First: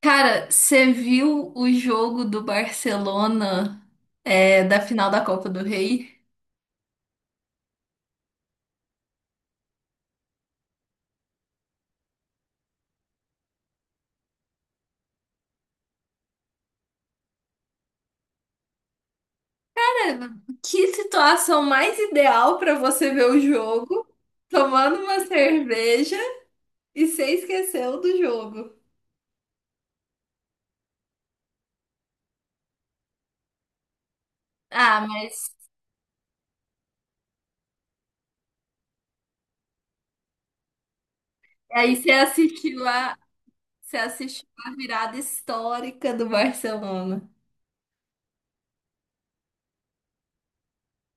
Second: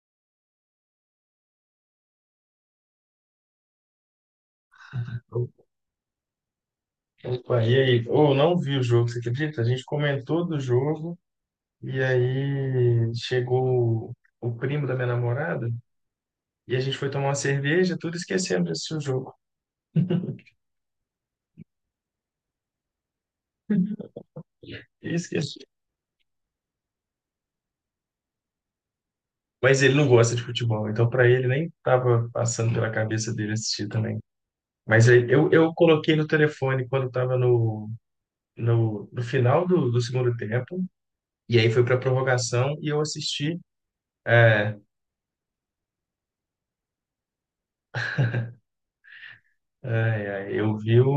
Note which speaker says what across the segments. Speaker 1: Cara, você viu o jogo do Barcelona, da final da Copa do Rei?
Speaker 2: Opa, e aí? Ou não vi o jogo, você acredita? A gente comentou do jogo e aí chegou o primo da minha namorada e a gente foi tomar uma cerveja, tudo esquecendo de assistir o jogo.
Speaker 1: Que situação mais ideal para você ver o jogo, tomando
Speaker 2: E
Speaker 1: uma
Speaker 2: esqueci.
Speaker 1: cerveja e você esqueceu do jogo.
Speaker 2: Mas ele não gosta de futebol, então para ele nem tava passando pela cabeça dele assistir também.
Speaker 1: Ah,
Speaker 2: Mas aí eu,
Speaker 1: mas
Speaker 2: eu coloquei no telefone quando estava no final do segundo tempo, e aí foi
Speaker 1: aí
Speaker 2: para
Speaker 1: você
Speaker 2: prorrogação
Speaker 1: assistiu
Speaker 2: e eu
Speaker 1: a,
Speaker 2: assisti.
Speaker 1: você assistiu a
Speaker 2: É,
Speaker 1: virada histórica do Barcelona.
Speaker 2: é, é, eu vi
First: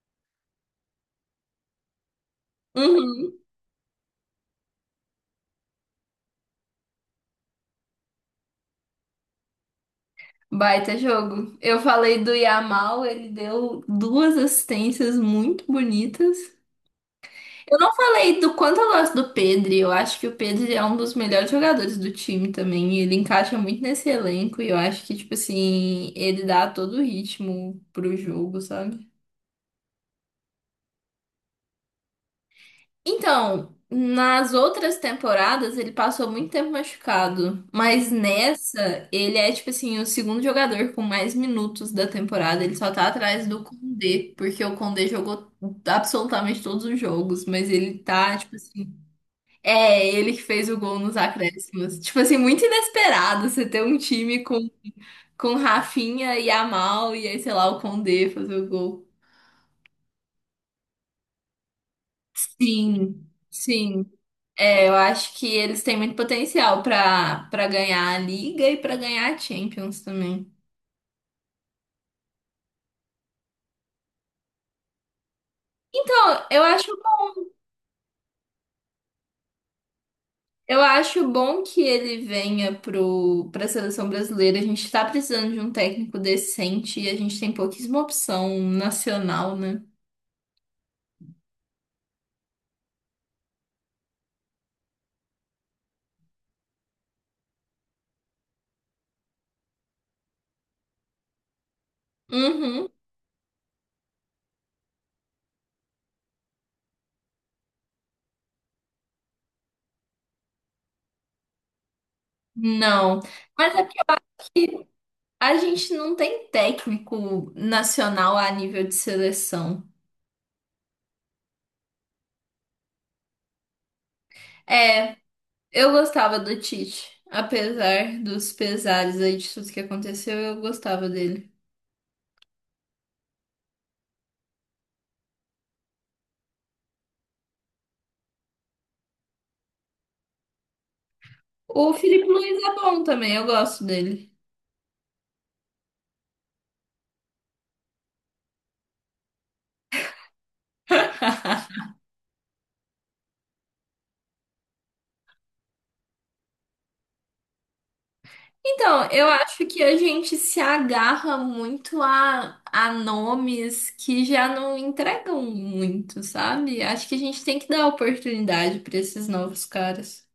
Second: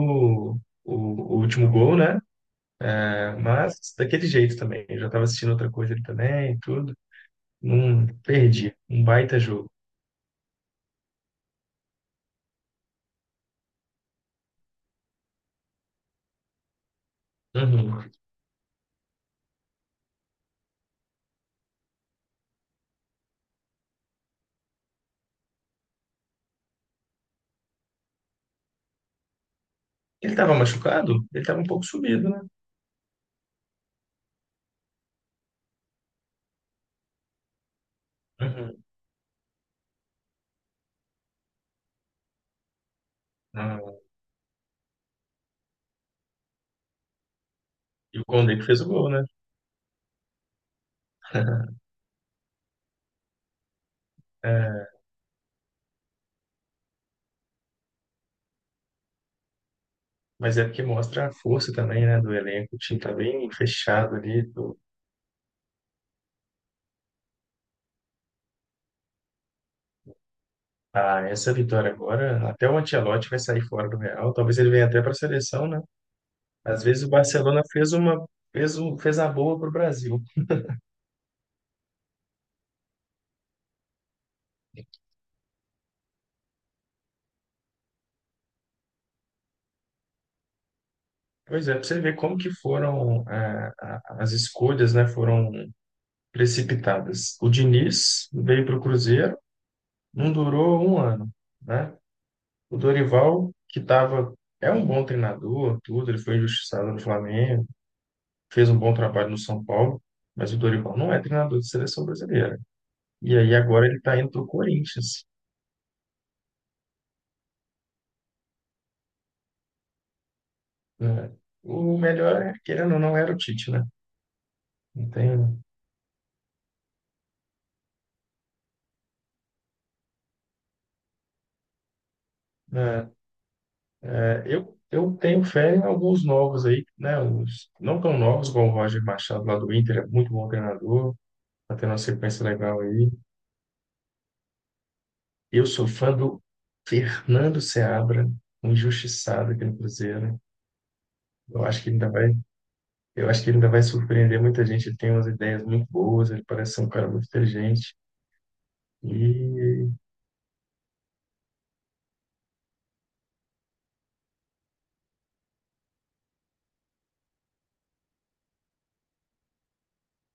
Speaker 2: o, o último gol, né?
Speaker 1: Uhum.
Speaker 2: Mas daquele jeito também. Eu já estava assistindo outra coisa ali também e tudo. Não perdi. Um baita jogo.
Speaker 1: Baita jogo. Eu falei do Yamal, ele deu duas assistências muito bonitas. Eu não
Speaker 2: Uhum.
Speaker 1: falei do quanto eu gosto do Pedri. Eu acho que o Pedri é um dos melhores jogadores do time também. E ele encaixa muito nesse elenco e eu acho que, tipo assim, ele dá todo o ritmo pro jogo, sabe?
Speaker 2: Ele estava machucado? Ele estava um pouco subido, né?
Speaker 1: Então, nas outras temporadas ele passou muito tempo machucado, mas
Speaker 2: Uhum.
Speaker 1: nessa ele é, tipo assim, o segundo jogador com mais minutos da temporada. Ele só tá atrás do
Speaker 2: Ah,
Speaker 1: Koundé, porque o Koundé jogou absolutamente todos os jogos, mas ele
Speaker 2: e o
Speaker 1: tá, tipo
Speaker 2: Condé que fez o
Speaker 1: assim.
Speaker 2: gol, né?
Speaker 1: É, ele que fez o gol nos acréscimos. Tipo assim, muito inesperado você ter um time com,
Speaker 2: É,
Speaker 1: com Rafinha e Amal e aí, sei lá, o Condé fazer o gol.
Speaker 2: mas é porque mostra a força também, né, do elenco. O time tá
Speaker 1: Sim,
Speaker 2: bem
Speaker 1: sim.
Speaker 2: fechado ali.
Speaker 1: É, eu acho que eles têm muito potencial pra para ganhar a Liga e pra ganhar a Champions também.
Speaker 2: Ah, essa vitória agora, até o Ancelotti vai sair fora do Real. Talvez ele venha até para a seleção, né?
Speaker 1: Então, eu
Speaker 2: Às
Speaker 1: acho,
Speaker 2: vezes o Barcelona fez uma, fez um, fez a boa pro Brasil.
Speaker 1: eu acho bom que ele venha pra seleção brasileira. A gente tá precisando de um técnico decente e a gente tem pouquíssima opção nacional, né?
Speaker 2: Pois é, para você ver como que foram as escolhas, né, foram precipitadas. O Diniz veio para o Cruzeiro, não durou um ano, né? O
Speaker 1: Uhum.
Speaker 2: Dorival, que tava, é um bom treinador, tudo, ele foi injustiçado no Flamengo, fez um bom trabalho no São Paulo, mas o Dorival não é treinador de seleção brasileira.
Speaker 1: Não.
Speaker 2: E aí
Speaker 1: Mas é
Speaker 2: agora ele está indo para o Corinthians,
Speaker 1: A gente não tem técnico nacional a nível de seleção.
Speaker 2: né? O melhor, querendo ou não, era o Tite, né? Não
Speaker 1: É,
Speaker 2: tem,
Speaker 1: eu gostava do Tite, apesar dos pesares aí de tudo que aconteceu, eu gostava dele.
Speaker 2: né? Eu tenho fé em alguns novos aí, né? Uns não tão novos, como o Roger Machado lá do Inter, é muito bom treinador, tá tendo
Speaker 1: O
Speaker 2: uma
Speaker 1: Felipe
Speaker 2: sequência
Speaker 1: Luiz é
Speaker 2: legal
Speaker 1: bom
Speaker 2: aí.
Speaker 1: também, eu gosto dele.
Speaker 2: Eu sou fã do Fernando Seabra, um injustiçado aqui no Cruzeiro. Eu acho que ele ainda vai, eu acho que ele ainda vai surpreender muita gente. Ele tem umas ideias muito boas, ele parece ser um cara muito inteligente.
Speaker 1: Então, eu acho que
Speaker 2: E,
Speaker 1: a gente se agarra muito a nomes que já não entregam muito, sabe? Acho que a gente tem que dar oportunidade para esses novos caras.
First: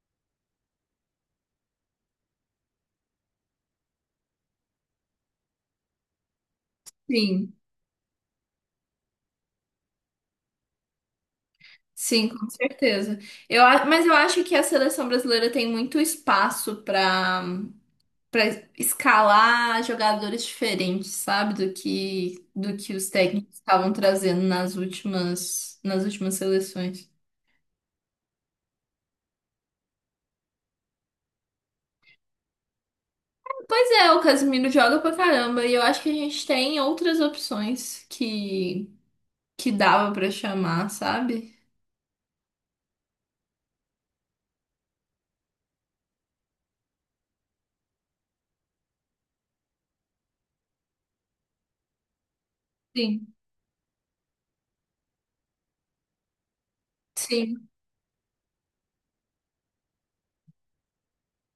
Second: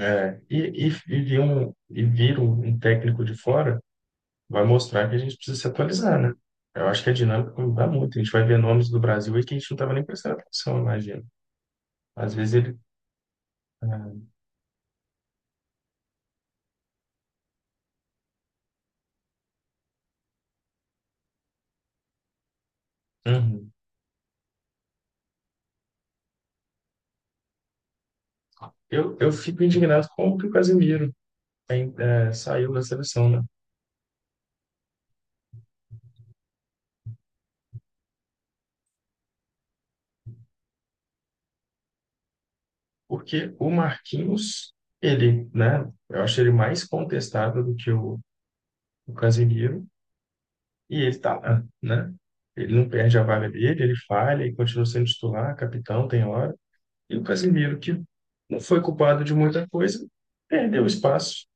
Speaker 2: e vira um técnico de fora. Vai mostrar que a gente precisa se atualizar, né? Eu acho que a
Speaker 1: Sim.
Speaker 2: dinâmica muda muito. A gente vai ver nomes do Brasil aí que a gente não estava nem prestando atenção, eu imagino.
Speaker 1: Sim,
Speaker 2: Às
Speaker 1: com
Speaker 2: vezes ele.
Speaker 1: certeza. Mas eu
Speaker 2: é,
Speaker 1: acho que a seleção brasileira tem muito espaço para escalar jogadores diferentes, sabe? Do que os técnicos
Speaker 2: uhum.
Speaker 1: estavam trazendo nas últimas seleções.
Speaker 2: Eu fico indignado com o que o Casemiro saiu da seleção, né?
Speaker 1: Pois é, o Casemiro joga pra caramba e eu acho que a gente tem outras opções que dava pra chamar, sabe?
Speaker 2: Porque o Marquinhos, ele, né? Eu acho ele mais contestável do que o Casemiro, e ele tá lá, né? Ele não perde a
Speaker 1: Sim.
Speaker 2: vaga dele, ele falha e continua sendo titular, capitão, tem hora. E o
Speaker 1: Sim.
Speaker 2: Casemiro, que não foi culpado de muita coisa, perdeu espaço.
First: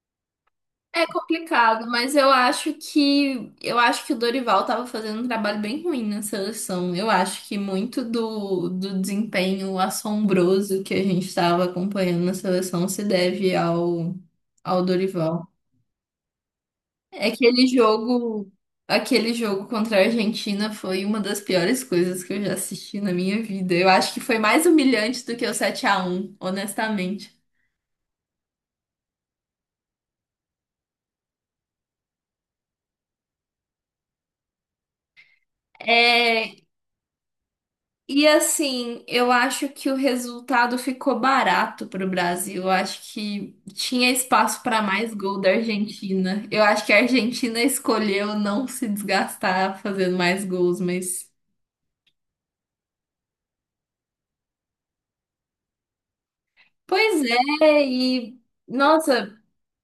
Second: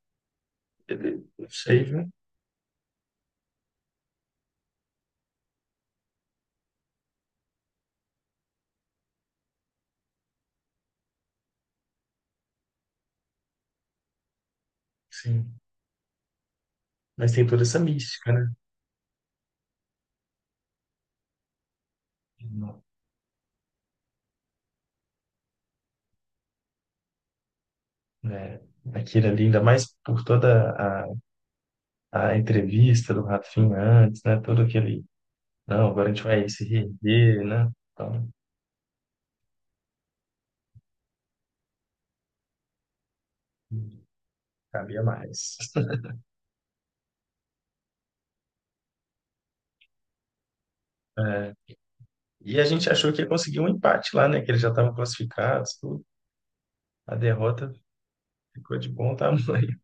Speaker 1: É
Speaker 2: Ele, não sei,
Speaker 1: complicado,
Speaker 2: né?
Speaker 1: mas eu acho que o Dorival estava fazendo um trabalho bem ruim na seleção. Eu acho que muito do desempenho assombroso que a gente estava acompanhando na seleção se deve ao Dorival.
Speaker 2: Sim.
Speaker 1: É
Speaker 2: Mas
Speaker 1: que
Speaker 2: tem toda
Speaker 1: Aquele
Speaker 2: essa mística, né?
Speaker 1: jogo, aquele jogo contra a Argentina foi uma das piores coisas que eu já
Speaker 2: Não,
Speaker 1: assisti na minha vida. Eu acho que foi mais humilhante do que o 7-1, honestamente.
Speaker 2: né? Aquilo ali, ainda mais por toda a, a entrevista do Rafinha antes, né? Todo aquele, não, agora a gente vai
Speaker 1: É,
Speaker 2: se reerguer, né?
Speaker 1: E
Speaker 2: Então,
Speaker 1: assim, eu acho que o resultado ficou barato pro Brasil. Eu acho que tinha espaço para
Speaker 2: cabia
Speaker 1: mais gol da
Speaker 2: mais.
Speaker 1: Argentina. Eu acho que a Argentina escolheu não se desgastar fazendo mais gols, mas.
Speaker 2: É, e a gente achou que ia conseguir um empate lá, né? Que eles já estavam classificados, tudo. A
Speaker 1: Pois
Speaker 2: derrota
Speaker 1: é, e.
Speaker 2: ficou de bom
Speaker 1: Nossa,
Speaker 2: tamanho.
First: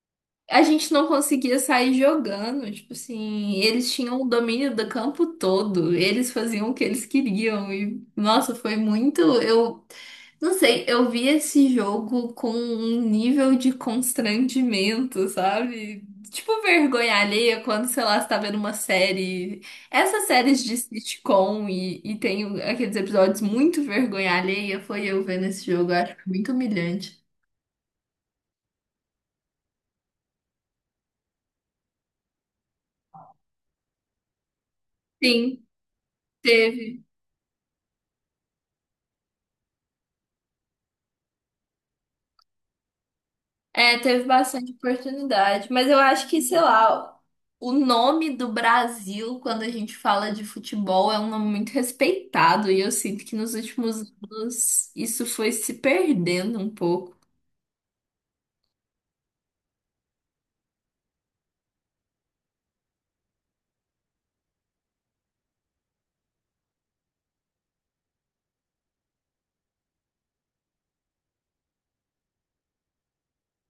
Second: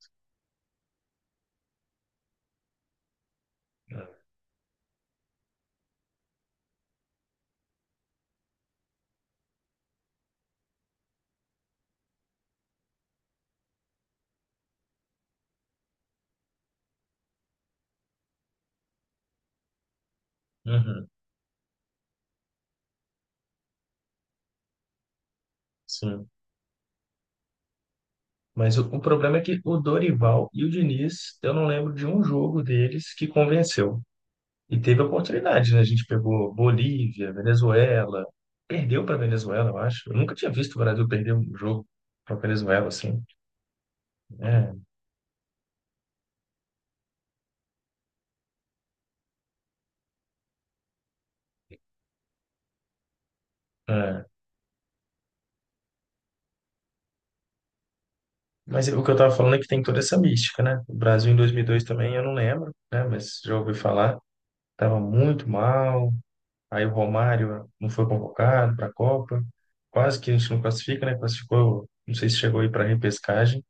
Speaker 1: a gente não conseguia sair jogando. Tipo assim, eles tinham o domínio do campo todo. Eles faziam o que eles queriam. E, nossa, foi muito. Eu Não sei, eu vi esse jogo com um nível de constrangimento, sabe? Tipo vergonha alheia quando, sei lá, você tá vendo uma série. Essas séries de
Speaker 2: Uhum,
Speaker 1: sitcom e tem aqueles episódios muito vergonha alheia, foi eu vendo esse jogo, eu acho que
Speaker 2: sim.
Speaker 1: foi muito humilhante.
Speaker 2: Mas o problema é que o Dorival e o Diniz, eu não lembro de um jogo deles que convenceu. E teve
Speaker 1: Sim,
Speaker 2: oportunidade, né? A gente pegou
Speaker 1: teve.
Speaker 2: Bolívia, Venezuela, perdeu para Venezuela, eu acho. Eu nunca tinha visto o Brasil perder um jogo para Venezuela, assim.
Speaker 1: É, teve bastante
Speaker 2: É,
Speaker 1: oportunidade, mas eu acho que, sei lá, o nome do Brasil, quando a gente fala de futebol, é um nome muito respeitado, e eu sinto que nos últimos
Speaker 2: é.
Speaker 1: anos isso foi se perdendo um pouco.
Speaker 2: Mas o que eu tava falando é que tem toda essa mística, né? O Brasil em 2002 também, eu não lembro, né? Mas já ouvi falar, tava muito mal. Aí o Romário não foi convocado para a Copa. Quase que a gente não classifica, né? Classificou, não sei se chegou aí para repescagem.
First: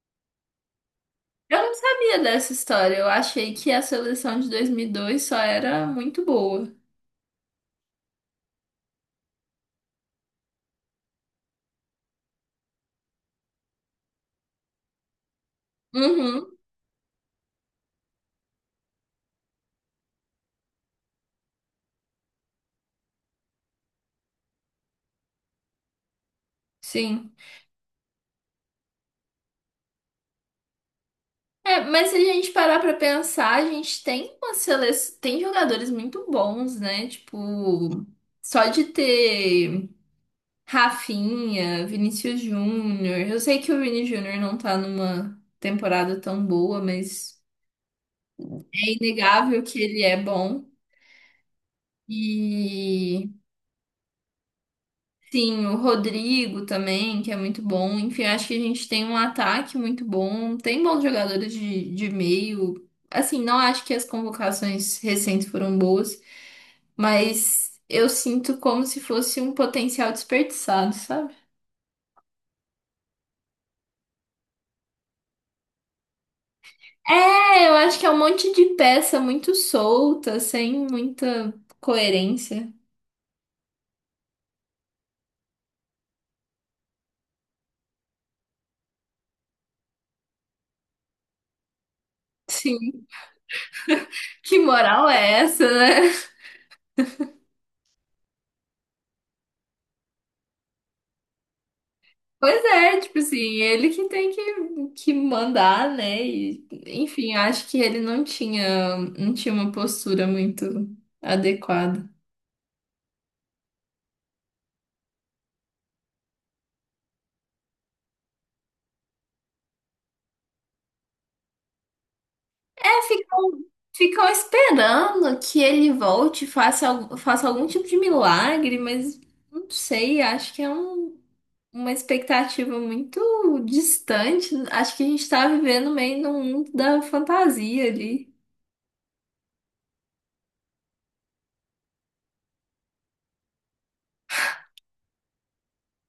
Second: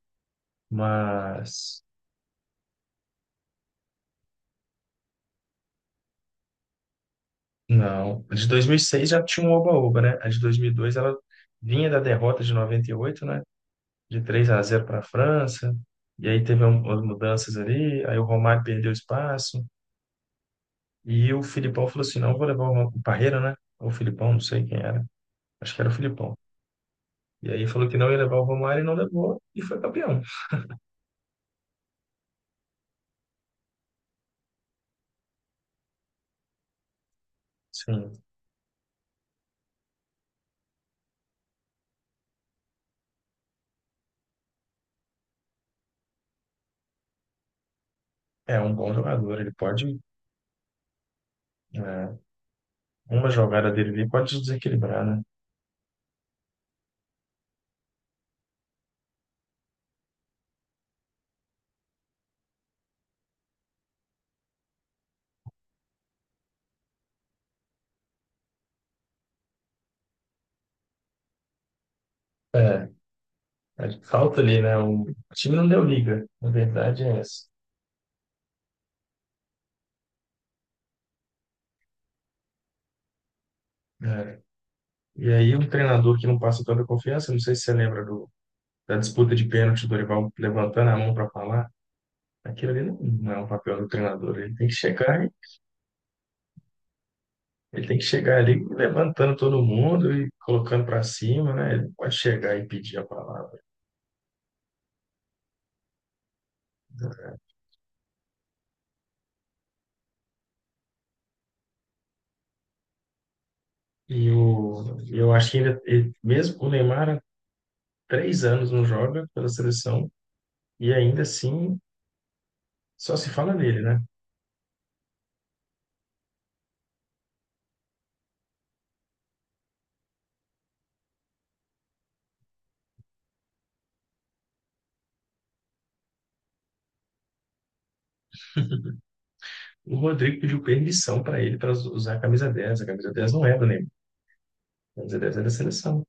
Speaker 1: Eu não
Speaker 2: Mas
Speaker 1: sabia dessa história, eu achei que a seleção de 2002 só era muito boa.
Speaker 2: não, a de 2006 já tinha um oba-oba, né? A de 2002 ela vinha da derrota de 98, né? De 3 a zero para a França. E aí
Speaker 1: Uhum,
Speaker 2: teve umas mudanças ali, aí o Romário perdeu espaço e o Filipão falou assim: "Não vou levar o, o Parreira, né? Ou o Filipão, não sei quem era. Acho que era o Filipão.
Speaker 1: sim.
Speaker 2: E aí falou que não ia levar o Romário e não levou e foi campeão.
Speaker 1: É, mas se a gente parar pra pensar, a gente tem uma seleção, tem jogadores muito bons, né? Tipo,
Speaker 2: Sim,
Speaker 1: só de ter. Rafinha, Vinícius Júnior. Eu sei que o Vini Júnior não tá numa temporada tão boa, mas
Speaker 2: é um
Speaker 1: é
Speaker 2: bom jogador, ele
Speaker 1: inegável que
Speaker 2: pode,
Speaker 1: ele é bom.
Speaker 2: é,
Speaker 1: E
Speaker 2: uma jogada dele ali pode desequilibrar, né?
Speaker 1: sim, o Rodrigo também, que é muito bom. Enfim, acho que a gente tem um ataque muito bom. Tem bons jogadores de meio. Assim, não acho que as convocações recentes foram boas, mas eu sinto como se fosse um potencial desperdiçado, sabe?
Speaker 2: é É, falta ali, né? O time não deu liga, na verdade é essa.
Speaker 1: É, eu acho que é um monte de peça muito solta, sem muita coerência.
Speaker 2: É. E aí um treinador que não passa toda a confiança, não sei se você lembra da disputa de pênalti do Dorival levantando a mão para falar, aquilo ali não,
Speaker 1: Sim.
Speaker 2: não é um papel do treinador,
Speaker 1: Que moral é essa, né?
Speaker 2: ele tem que chegar ali levantando todo mundo e colocando para cima, né? Ele não pode chegar
Speaker 1: Pois
Speaker 2: e pedir
Speaker 1: é,
Speaker 2: a
Speaker 1: tipo assim,
Speaker 2: palavra.
Speaker 1: ele que tem que mandar, né? E, enfim, acho que ele não tinha uma postura muito adequada.
Speaker 2: E eu acho que ainda, e mesmo o Neymar há 3 anos não joga pela seleção e ainda assim
Speaker 1: É,
Speaker 2: só se
Speaker 1: ficam,
Speaker 2: fala nele, né?
Speaker 1: ficam esperando que ele volte, faça algum tipo de milagre, mas não sei, acho que é uma expectativa muito distante. Acho que a gente tá vivendo meio num mundo da fantasia ali.
Speaker 2: O Rodrigo pediu permissão para ele para usar a camisa 10. A camisa 10 não é do Neymar. A camisa 10 é da seleção.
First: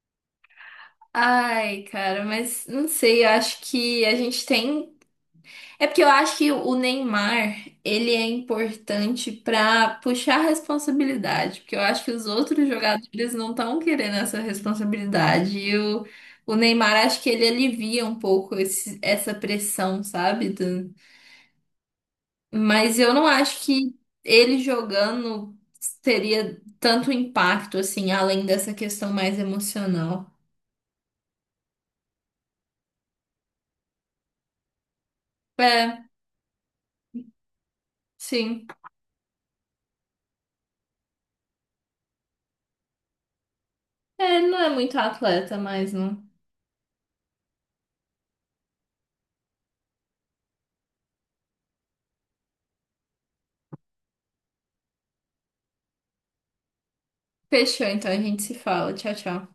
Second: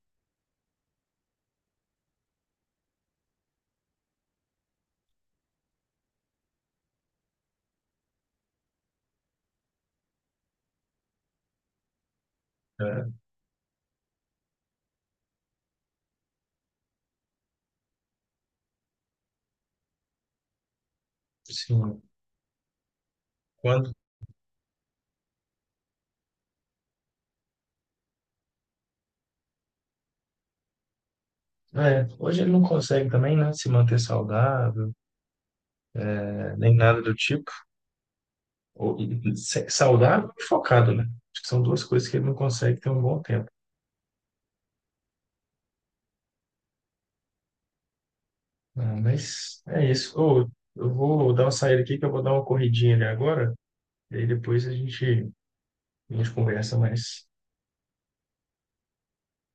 Speaker 1: Ai, cara, mas não sei, eu acho que a gente tem. É porque eu acho que o Neymar, ele é importante pra puxar responsabilidade, porque eu acho que os outros
Speaker 2: É,
Speaker 1: jogadores não estão querendo essa responsabilidade. E o Neymar, acho que ele alivia um pouco essa pressão, sabe?
Speaker 2: sim.
Speaker 1: Mas eu não acho
Speaker 2: Quando?
Speaker 1: que ele jogando teria tanto impacto, assim, além dessa questão mais emocional.
Speaker 2: É, hoje ele não consegue também, né? Se manter saudável,
Speaker 1: É,
Speaker 2: né, nem nada do tipo.
Speaker 1: sim.
Speaker 2: Ou, saudável e focado, né? Acho que são duas coisas que ele não consegue ter um bom tempo.
Speaker 1: É, ele não é muito atleta mais, não.
Speaker 2: Ah, mas é isso. Ô, eu vou dar uma saída aqui, que eu vou dar uma corridinha ali agora. E aí depois a gente conversa mais.
Speaker 1: Fechou, então a gente se fala. Tchau, tchau.